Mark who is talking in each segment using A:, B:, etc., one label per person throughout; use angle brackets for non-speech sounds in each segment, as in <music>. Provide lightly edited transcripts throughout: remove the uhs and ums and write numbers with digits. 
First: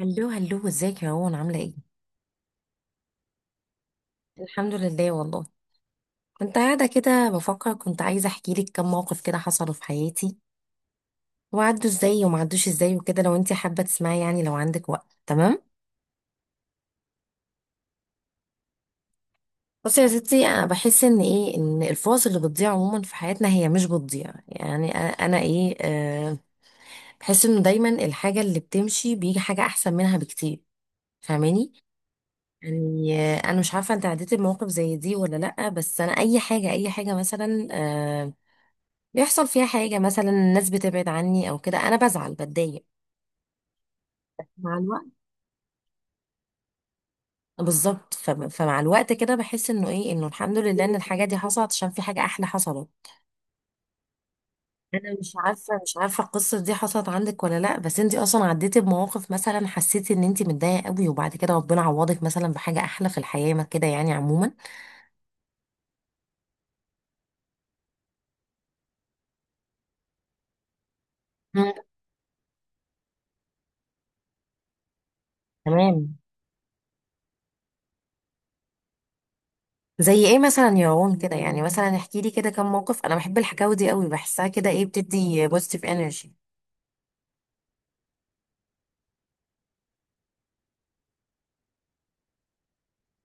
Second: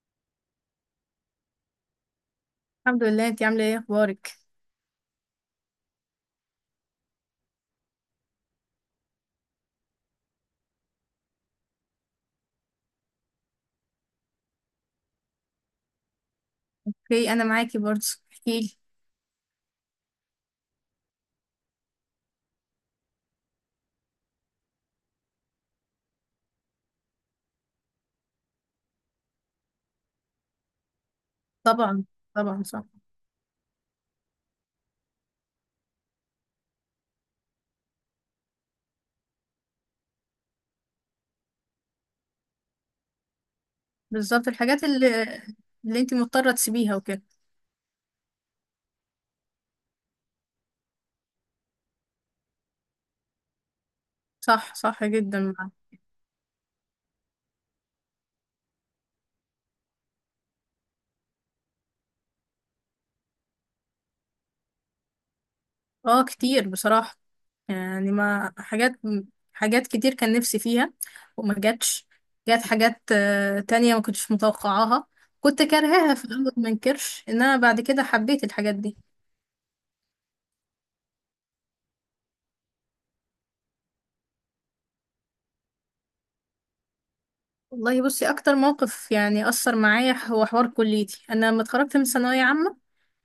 A: هلو هلو، ازيك يا روان؟ عاملة ايه؟
B: الحمد لله، انت عامله ايه؟ اخبارك؟
A: الحمد لله والله. كنت قاعدة كده بفكر، كنت عايزة احكي لك كم موقف كده حصلوا في حياتي، وعدوا ازاي وما عدوش ازاي وكده. لو انت حابة تسمعي، لو عندك وقت، تمام؟
B: في، انا معاكي برضه. احكيلي.
A: بصي يا ستي، انا بحس ان ايه، ان الفرص اللي بتضيع عموما في حياتنا هي مش بتضيع. يعني انا أنا ايه أه بحس انه دايما الحاجة اللي بتمشي بيجي حاجة احسن منها بكتير. فاهماني؟
B: طبعا، طبعا، صح.
A: انا مش عارفه انت عديتي بمواقف زي دي ولا لا، بس انا اي حاجه، اي حاجه مثلا، بيحصل فيها حاجة، مثلا الناس بتبعد عني أو كده، أنا بزعل، بتضايق
B: بالظبط،
A: مع
B: الحاجات
A: الوقت.
B: اللي انت مضطره تسيبيها وكده.
A: بالظبط. ف- فمع الوقت كده بحس إنه إنه الحمد لله إن الحاجة دي حصلت عشان في حاجة أحلى حصلت.
B: صح، صح
A: أنا مش
B: جدا معاك.
A: عارفة مش عارفة القصة دي حصلت عندك ولا لأ، بس أنتي أصلا عديتي بمواقف مثلا حسيتي إن أنتي متضايقة قوي وبعد كده ربنا عوضك مثلا بحاجة أحلى في الحياة، ما كده يعني عموما؟
B: اه، كتير بصراحه. يعني، ما حاجات، حاجات كتير كان نفسي فيها وما
A: مم.
B: جاتش. جات حاجات تانية ما كنتش متوقعاها. كنت
A: تمام.
B: كارهاها في الاول، ما انكرش ان انا بعد كده حبيت الحاجات دي.
A: زي ايه مثلا يا روان كده؟ يعني مثلا احكي لي كده كم موقف، انا بحب الحكاوي دي قوي، بحسها كده ايه، بتدي بوزيتيف انرجي.
B: والله، بصي، اكتر موقف يعني اثر معايا هو حوار كليتي. انا لما اتخرجت من ثانويه عامه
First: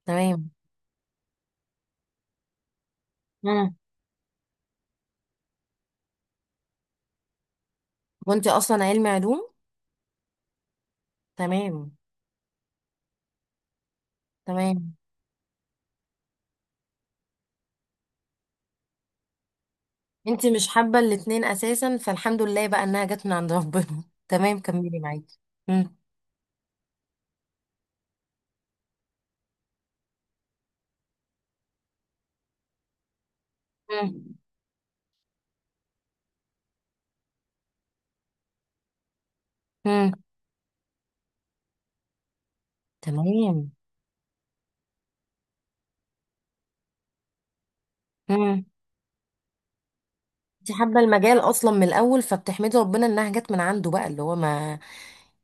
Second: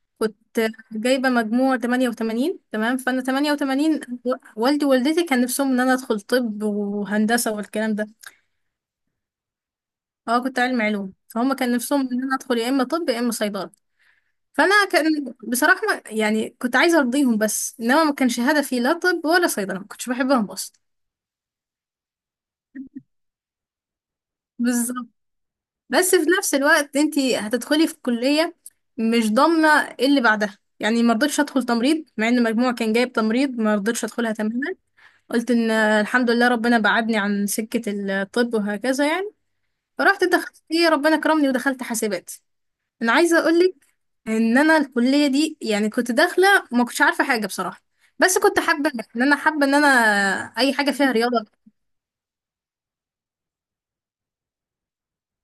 A: تمام.
B: كنت جايبة مجموع 88، تمام. فأنا 88، والدي ووالدتي كان نفسهم إن أنا أدخل طب وهندسة والكلام ده.
A: وانت اصلا علمي علوم.
B: أه، كنت علم علوم، فهم كان
A: تمام.
B: نفسهم إن أنا أدخل يا إما طب يا إما صيدلة. فأنا
A: تمام.
B: كان بصراحة يعني كنت عايزة أرضيهم، بس إنما ما كانش هدفي لا طب ولا صيدلة، ما كنتش
A: انت
B: بحبهم
A: مش
B: أصلا.
A: حابه الاتنين اساسا، فالحمد لله بقى انها جت من عند ربنا. <laughs> تمام، كملي
B: بالظبط.
A: معاكي. مم.
B: بس في نفس الوقت أنتي هتدخلي في كلية مش ضامنة إيه اللي بعدها. يعني ما رضيتش أدخل تمريض، مع إن مجموع كان جايب تمريض ما رضيتش أدخلها
A: مم.
B: تماما. قلت ان الحمد لله ربنا بعدني عن سكة الطب وهكذا يعني.
A: مم.
B: فرحت دخلت، ربنا كرمني ودخلت حاسبات. انا عايزة
A: تمام.
B: اقولك ان انا الكلية دي يعني كنت داخلة، ما كنتش عارفة حاجة بصراحة، بس كنت
A: مم.
B: حابة ان انا،
A: انت
B: اي حاجة
A: حابه
B: فيها
A: المجال
B: رياضة.
A: اصلا من الاول، فبتحمدي ربنا انها جت من عنده بقى، اللي هو ما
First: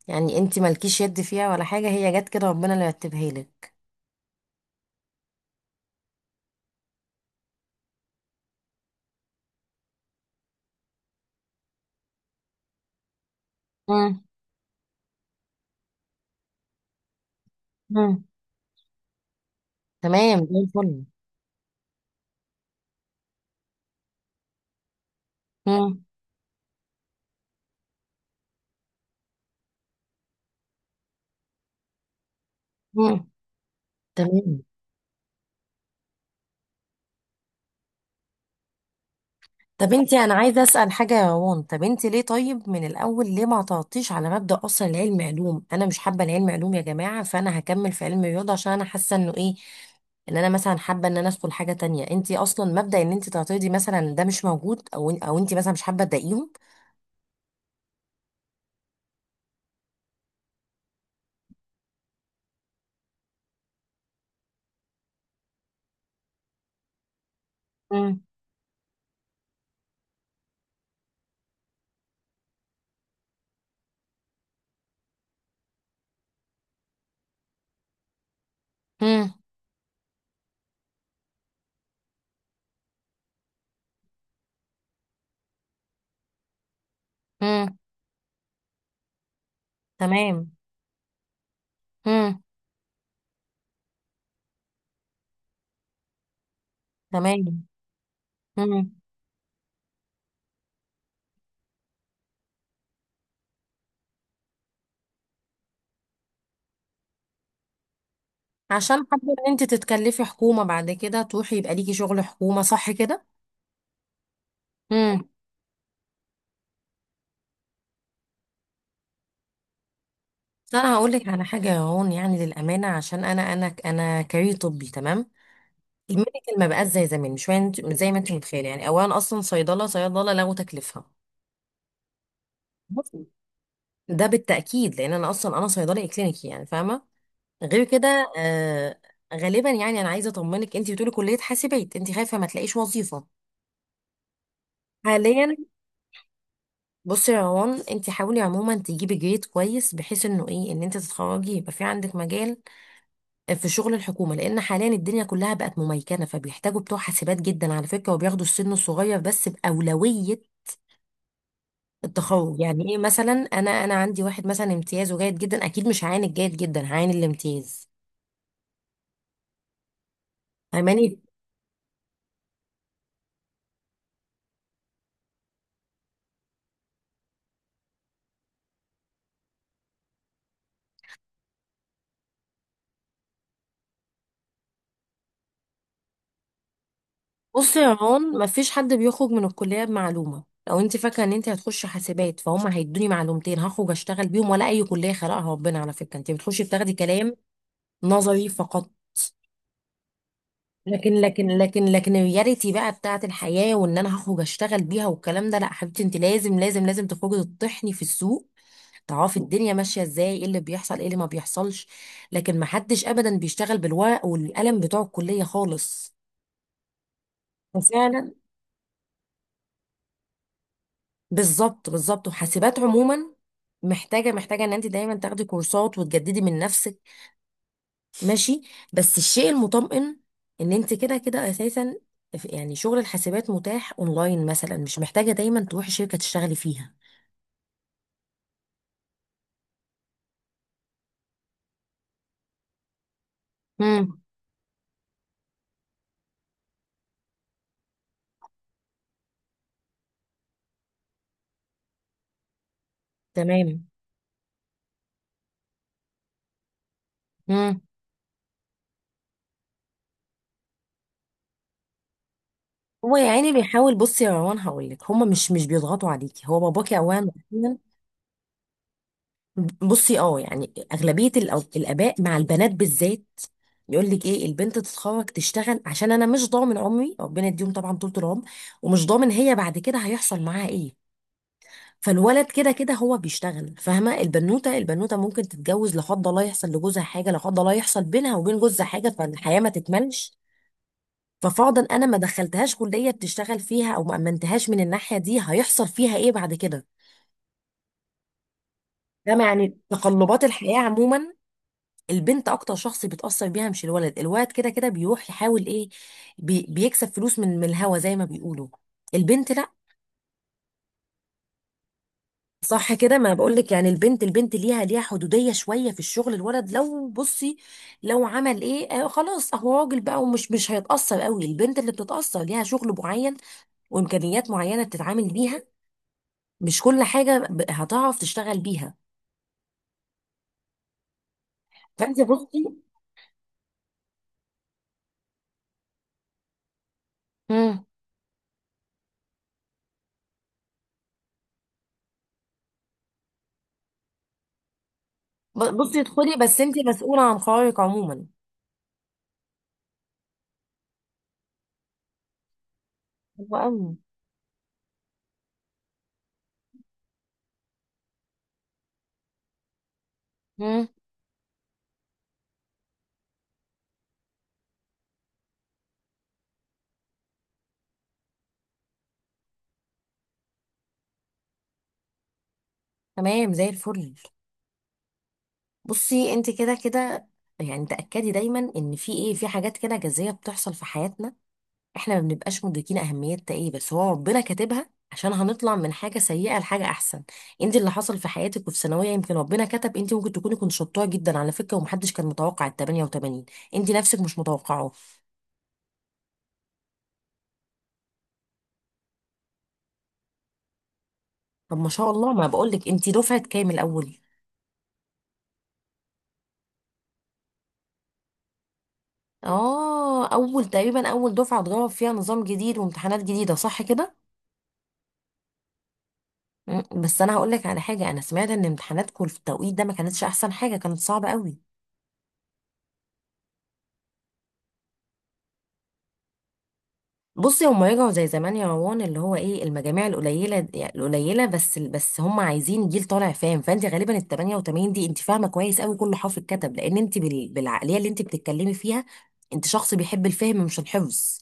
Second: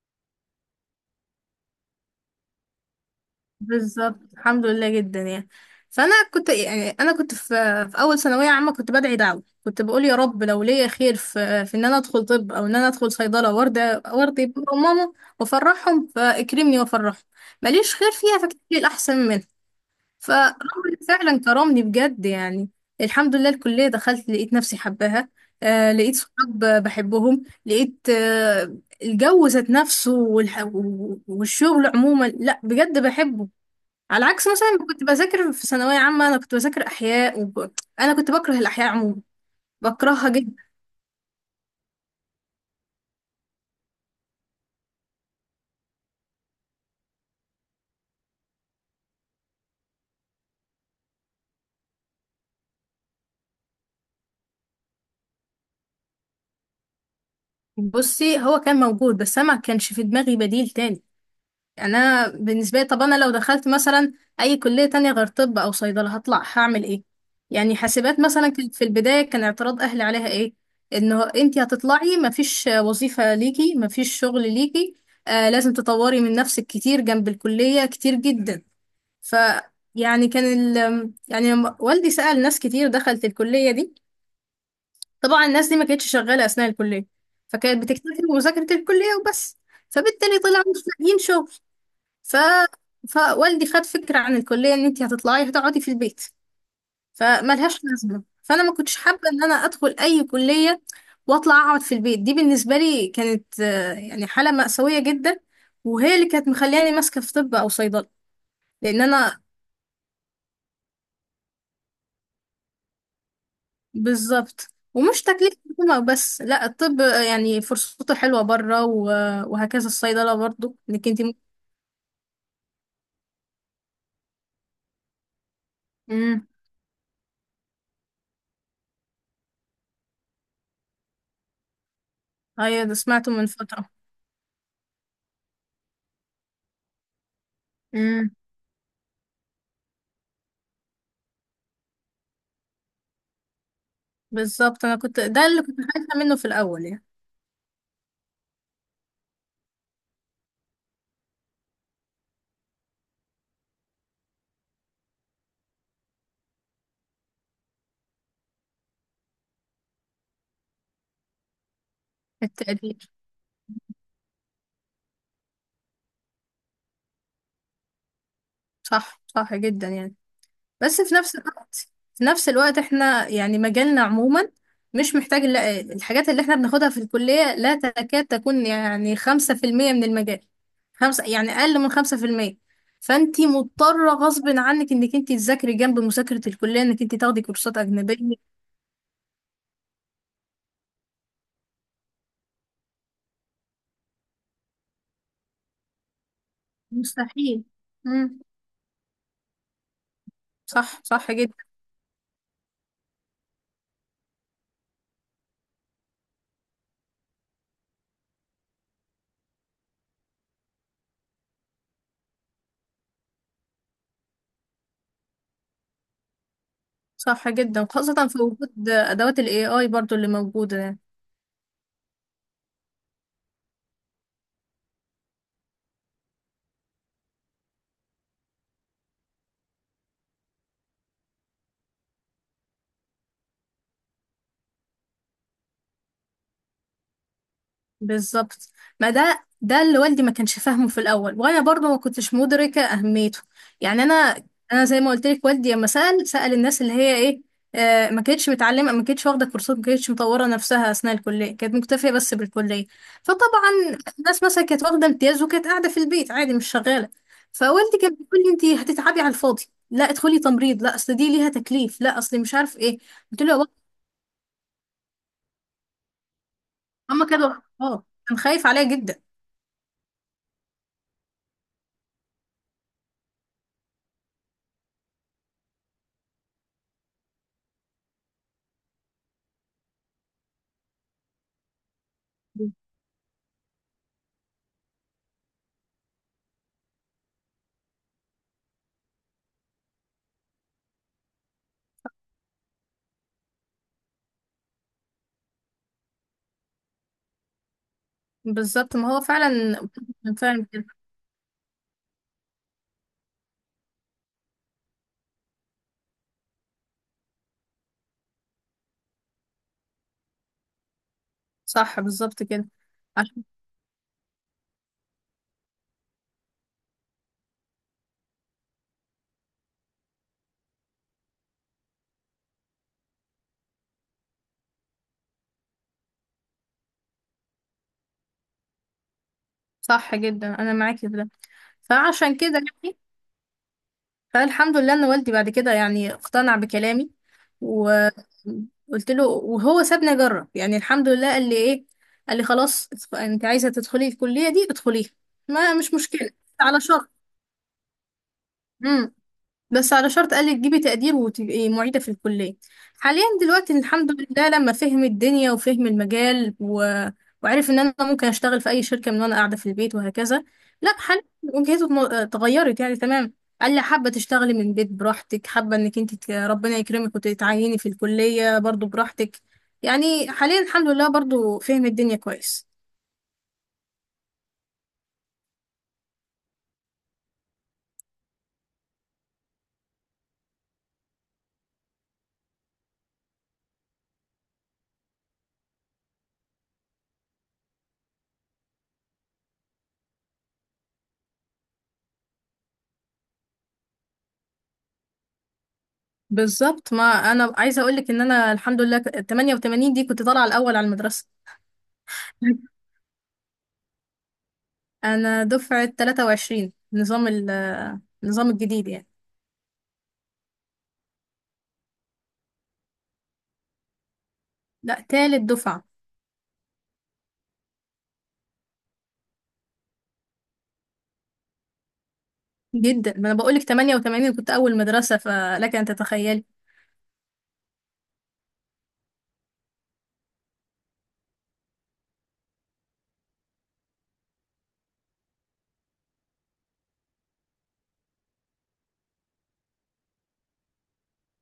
A: يعني انت مالكيش يد فيها ولا حاجه، هي جت كده، ربنا اللي رتبها لك.
B: بالظبط، الحمد لله جدا يعني. فانا كنت يعني انا كنت في اول ثانويه عامه كنت بدعي دعوه. كنت بقول يا رب، لو ليا خير في ان انا ادخل طب او ان انا ادخل صيدله، وارضى،
A: مم.
B: وارضي بابا وماما وافرحهم، فاكرمني وافرحهم. ماليش خير
A: مم.
B: فيها، فاكتب لي الاحسن منها.
A: تمام،
B: فربنا
A: زي الفل.
B: فعلا كرمني بجد يعني، الحمد لله. الكليه دخلت، لقيت نفسي حباها.
A: مم.
B: لقيت صحاب بحبهم، لقيت الجو ذات نفسه والشغل عموما، لا بجد
A: مم.
B: بحبه. على عكس
A: تمام.
B: مثلا ما كنت بذاكر في ثانوية عامة، أنا كنت بذاكر أحياء أنا كنت بكره الأحياء عموما،
A: طب انتي،
B: بكرهها
A: انا
B: جدا.
A: عايزه اسال حاجه يا روان، طب انتي ليه؟ طيب من الاول ليه ما تعطيش على مبدا اصلا، العلم علوم انا مش حابه العلم علوم يا جماعه، فانا هكمل في علم الرياضه عشان انا حاسه انه ايه، ان انا مثلا حابه ان انا ادخل حاجه تانية. انتي اصلا مبدا ان انتي تعترضي مثلا ده مش موجود، او انتي مثلا مش حابه تضايقيهم؟
B: بصي، هو كان موجود، بس أنا ما كانش في دماغي بديل تاني. يعني أنا بالنسبة لي طب، أنا لو دخلت مثلا أي كلية تانية غير طب أو صيدلة هطلع هعمل إيه؟ يعني حاسبات
A: امم.
B: مثلا كانت في البداية، كان اعتراض أهلي عليها إيه؟ إنه أنتي هتطلعي مفيش وظيفة ليكي، مفيش شغل ليكي. آه، لازم تطوري من نفسك كتير جنب الكلية، كتير جدا. ف يعني كان ال... يعني لما والدي سأل ناس كتير دخلت الكلية دي. طبعا الناس دي ما كانتش شغالة أثناء الكلية،
A: امم.
B: فكانت بتكتفي بمذاكرة الكلية وبس، فبالتالي
A: تمام.
B: طلعوا مش لاقيين شغل. ف...
A: امم.
B: فوالدي خد فكرة عن الكلية إن أنت هتطلعي هتقعدي في البيت،
A: تمام.
B: فملهاش لازمة. فأنا ما
A: امم.
B: كنتش حابة إن أنا أدخل أي كلية وأطلع أقعد في البيت. دي بالنسبة لي كانت يعني حالة مأساوية جدا، وهي اللي كانت مخلياني ماسكة في طب أو صيدلة
A: عشان
B: لأن
A: حابه
B: أنا
A: ان انتي تتكلفي حكومه بعد كده، تروحي يبقى ليكي شغل حكومه، صح
B: بالظبط، ومش
A: كده؟
B: تكليف حكومة بس، لا الطب يعني فرصته حلوة بره وهكذا، الصيدلة
A: بس
B: برضو
A: انا
B: انك
A: هقول
B: انت
A: لك
B: ممكن.
A: على حاجه يا هون، يعني للامانه، عشان انا انا كارير طبي، تمام.
B: امم
A: الميديكال ما بقاش زي زمان، مش زي ما انت متخيله. يعني اولا، اصلا صيدله لغوا تكليفها.
B: ايوه، ده
A: بصي،
B: سمعته من فترة.
A: ده بالتاكيد لان انا اصلا انا صيدلي كلينيكي، يعني فاهمه. غير
B: امم
A: كده غالبا، يعني انا عايزه اطمنك، انت بتقولي كليه حاسبات انت خايفه ما تلاقيش وظيفه
B: بالظبط، انا كنت ده
A: حاليا.
B: اللي كنت خايفة منه في الاول يعني.
A: بصي يا روان، انت حاولي عموما تجيبي جريد كويس، بحيث انه ايه، ان انت تتخرجي يبقى في عندك مجال في شغل الحكومة، لأن حاليا الدنيا كلها بقت مميكنة، فبيحتاجوا بتوع حاسبات جدا على فكرة، وبياخدوا السن الصغير بس بأولوية التخرج. يعني إيه؟
B: التقدير،
A: مثلا أنا عندي واحد مثلا امتيازه جيد جدا، أكيد مش هعاين الجيد جدا، هعاين الامتياز.
B: صح، صح جدا يعني. بس في
A: فاهماني؟
B: نفس الوقت، احنا يعني مجالنا عموما مش محتاج الحاجات اللي احنا بناخدها في الكلية لا تكاد تكون يعني 5% من المجال، خمسة يعني أقل من 5%. فانتي مضطرة غصب عنك انك انتي تذاكري جنب مذاكرة الكلية، انك انتي تاخدي
A: بص
B: كورسات
A: يا
B: أجنبية.
A: رون، مفيش حد بيخرج من الكلية بمعلومة، لو انت فاكرة ان انت هتخش حاسبات فهم هيدوني معلومتين هخرج اشتغل بيهم ولا اي كلية خلقها ربنا، على فكرة انت بتخشي بتاخدي كلام
B: مستحيل. مم.
A: نظري فقط.
B: صح،
A: لكن
B: صح
A: لكن
B: جدا.
A: لكن لكن الرياليتي بقى بتاعت الحياة، وان انا هخرج اشتغل بيها والكلام ده، لا حبيبتي، انت لازم تخرجي تطحني في السوق، تعرفي الدنيا ماشية ازاي، ايه اللي بيحصل ايه اللي ما بيحصلش. لكن ما حدش ابدا بيشتغل بالورق والقلم بتوع الكلية خالص.
B: صح جدا، خاصة
A: وفعلا.
B: في وجود أدوات ال AI برضو اللي موجودة يعني.
A: بالظبط بالظبط. وحاسبات عموما محتاجة ان انت دايما تاخدي كورسات وتجددي من نفسك. ماشي. بس الشيء المطمئن ان انت كده كده اساسا يعني شغل الحاسبات متاح اونلاين مثلا، مش محتاجه دايما تروحي شركه تشتغلي فيها.
B: بالظبط، ما ده اللي والدي ما كانش فاهمه في الاول، وانا برضه ما كنتش مدركه اهميته. يعني
A: امم.
B: انا، زي ما قلت لك، والدي لما سال الناس اللي هي ايه. ما كانتش متعلمه، ما كانتش واخده كورسات، ما كانتش مطوره نفسها اثناء الكليه، كانت مكتفيه بس بالكليه.
A: تمام.
B: فطبعا الناس مثلا كانت واخده امتياز وكانت قاعده في البيت عادي، مش شغاله.
A: امم.
B: فوالدي كان بيقول لي انت هتتعبي على الفاضي، لا ادخلي تمريض، لا اصل دي ليها تكليف، لا اصل مش عارف ايه.
A: هو يا
B: قلت
A: عيني
B: له يا بابا،
A: بيحاول. بصي يا روان، هقول لك، هما مش بيضغطوا عليكي، هو باباكي اولا
B: هما كانوا
A: وأخيراً.
B: اه، كان خايف عليا جدا.
A: بصي اه، يعني اغلبيه الاباء مع البنات بالذات يقول لك ايه، البنت تتخرج تشتغل عشان انا مش ضامن عمري، ربنا يديهم طبعا طول العمر، ومش ضامن هي بعد كده هيحصل معاها ايه. فالولد كده كده هو بيشتغل، فاهمه؟ البنوته، البنوته ممكن تتجوز لا قدر الله يحصل لجوزها حاجه، لا قدر الله يحصل بينها وبين جوزها حاجه، فالحياه ما تكملش. ففرضا انا ما دخلتهاش كليه بتشتغل فيها او ما امنتهاش من الناحيه دي، هيحصل فيها ايه بعد كده؟
B: بالظبط، ما هو
A: فاهمه؟ يعني
B: فعلا.
A: تقلبات
B: فعلا
A: الحياه
B: كده.
A: عموما البنت اكتر شخص بيتاثر بيها، مش الولد. الولد كده كده بيروح يحاول ايه، بيكسب فلوس من الهوا زي ما بيقولوا. البنت لا.
B: صح، بالظبط كده.
A: صح كده، ما
B: عشان
A: بقولك، يعني البنت، البنت ليها، ليها حدودية شوية في الشغل. الولد لو بصي لو عمل ايه آه، خلاص هو راجل بقى، ومش مش هيتأثر قوي. البنت اللي بتتأثر، ليها شغل معين وإمكانيات معينة بتتعامل بيها، مش كل حاجة هتعرف تشتغل بيها.
B: صح جدا، انا معاكي في ده.
A: فانت
B: فعشان كده
A: بصي.
B: يعني، فالحمد لله ان والدي بعد كده يعني اقتنع بكلامي،
A: مم.
B: وقلت له. وهو سابني اجرب يعني، الحمد لله. قال لي خلاص، انت عايزه تدخلي الكليه دي ادخليها، ما مش
A: بصي
B: مشكله.
A: ادخلي بس انت
B: على شرط،
A: مسؤولة عن قرارك عموما.
B: قال لي تجيبي تقدير وتبقي معيدة في الكلية. حاليا
A: حلو
B: دلوقتي
A: قوي.
B: الحمد لله لما فهم الدنيا وفهم المجال وعرف ان انا ممكن اشتغل في اي شركة من وانا قاعدة في البيت وهكذا.
A: مم.
B: لا، حاليا وجهته اتغيرت يعني، تمام. قال لي حابة تشتغلي من البيت براحتك، حابة انك انت ربنا يكرمك وتتعيني في الكلية برضو براحتك. يعني حاليا الحمد لله برضو فهم الدنيا كويس.
A: تمام، زي الفل. بصي انت كده كده، يعني تأكدي دايما ان في ايه، في حاجات كده جذرية بتحصل في حياتنا احنا ما بنبقاش مدركين اهميتها ايه، بس هو ربنا كاتبها عشان هنطلع من حاجه سيئه لحاجه احسن. انت اللي حصل في حياتك وفي ثانويه، يمكن ربنا كتب، انت ممكن تكوني كنت شطوره جدا على فكره، ومحدش كان متوقع ال 88، انت نفسك مش متوقعه.
B: بالظبط، ما انا عايزه اقول لك ان انا الحمد لله 88 دي كنت طالعه الاول على المدرسه.
A: طب ما شاء الله، ما بقولك انت دفعه كام الاول؟
B: انا دفعة 23، نظام ال النظام الجديد يعني.
A: اه، اول تقريبا اول دفعه اتجرب فيها نظام جديد وامتحانات جديده، صح كده؟
B: لا، تالت دفعة.
A: مم، بس انا هقولك على حاجه، انا سمعت ان امتحاناتكم في التوقيت ده ما كانتش احسن حاجه، كانت صعبه قوي.
B: جدا، ما انا بقولك 88 كنت اول مدرسة، فلك ان تتخيلي.
A: بصي، هما يرجعوا زي زمان يا روان، اللي هو ايه، المجاميع القليله، يعني القليله بس. بس هما عايزين جيل طالع فاهم، فانت غالبا ال 88 دي انت فاهمه كويس قوي كل حرف اتكتب، لان انت بالعقليه اللي انت بتتكلمي فيها انت شخص بيحب الفهم مش الحفظ.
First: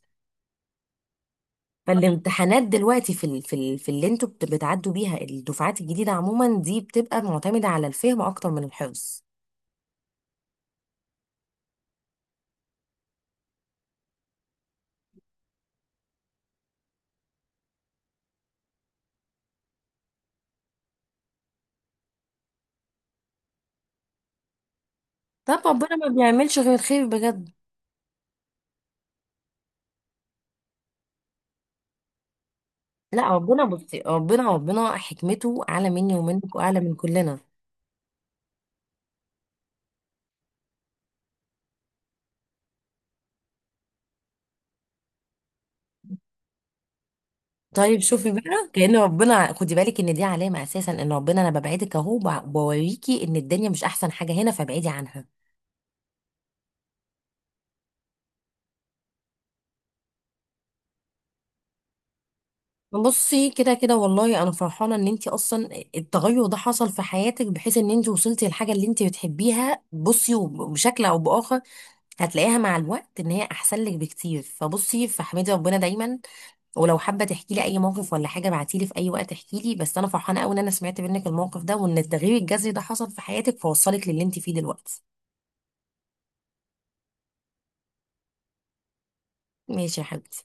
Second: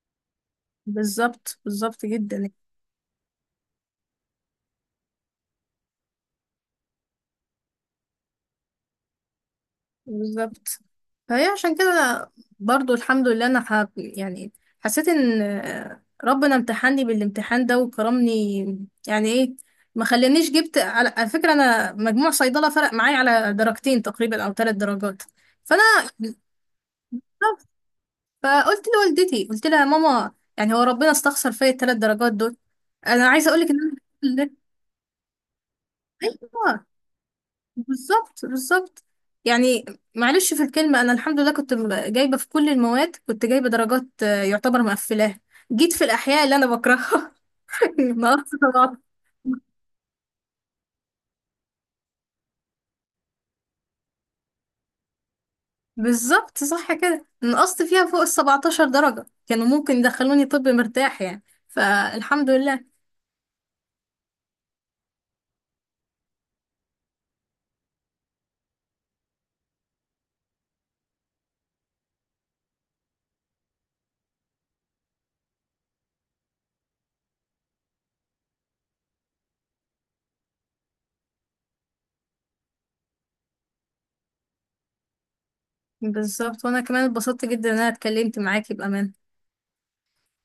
B: بالظبط، بالظبط جدا يعني.
A: فالامتحانات دلوقتي في اللي انتوا بتعدوا بيها الدفعات الجديده عموما دي بتبقى معتمده على الفهم اكتر من الحفظ.
B: بالظبط، فهي عشان كده برضو الحمد لله انا يعني حسيت ان ربنا امتحني بالامتحان ده وكرمني. يعني ايه، ما خلانيش جبت. على فكرة، انا مجموع صيدلة فرق معايا على درجتين تقريبا او 3 درجات.
A: طب
B: فانا
A: ربنا ما بيعملش غير الخير بجد.
B: فقلت لوالدتي، قلت لها يا ماما، يعني هو ربنا استخسر فيا ال 3 درجات دول. انا
A: لا،
B: عايزه اقول
A: ربنا
B: لك ان انا
A: بصي،
B: الحمد
A: ربنا
B: لله.
A: ربنا حكمته اعلى مني ومنك واعلى
B: ايوه،
A: من كلنا.
B: بالظبط، بالظبط يعني. معلش، في الكلمه، انا الحمد لله كنت جايبه في كل المواد، كنت جايبه درجات يعتبر مقفلاها. جيت في الاحياء اللي انا بكرهها <laughs>
A: طيب شوفي
B: نقصت
A: بقى، كأن
B: طبعا.
A: ربنا، خدي بالك ان دي علامة اساسا، ان ربنا انا ببعدك اهو، بوريكي ان الدنيا مش احسن حاجة هنا فابعدي عنها.
B: بالظبط صح كده، نقصت فيها فوق ال 17 درجة كانوا ممكن يدخلوني طب مرتاح يعني، فالحمد لله.
A: بصي كده كده والله انا فرحانة ان انت اصلا التغير ده حصل في حياتك، بحيث ان انت وصلتي للحاجة اللي انت بتحبيها. بصي، بشكل او باخر هتلاقيها مع الوقت ان هي احسن لك بكتير. فبصي، فاحمدي ربنا دايما. ولو حابة تحكي لي اي موقف ولا حاجة ابعتي لي في اي وقت، احكي لي. بس انا فرحانة قوي ان انا سمعت منك الموقف ده، وان التغيير الجذري ده حصل في حياتك فوصلك للي انت فيه دلوقتي.
B: بالظبط، وانا كمان اتبسطت جدا ان انا اتكلمت معاكي بأمان.
A: ماشي يا حبيبي.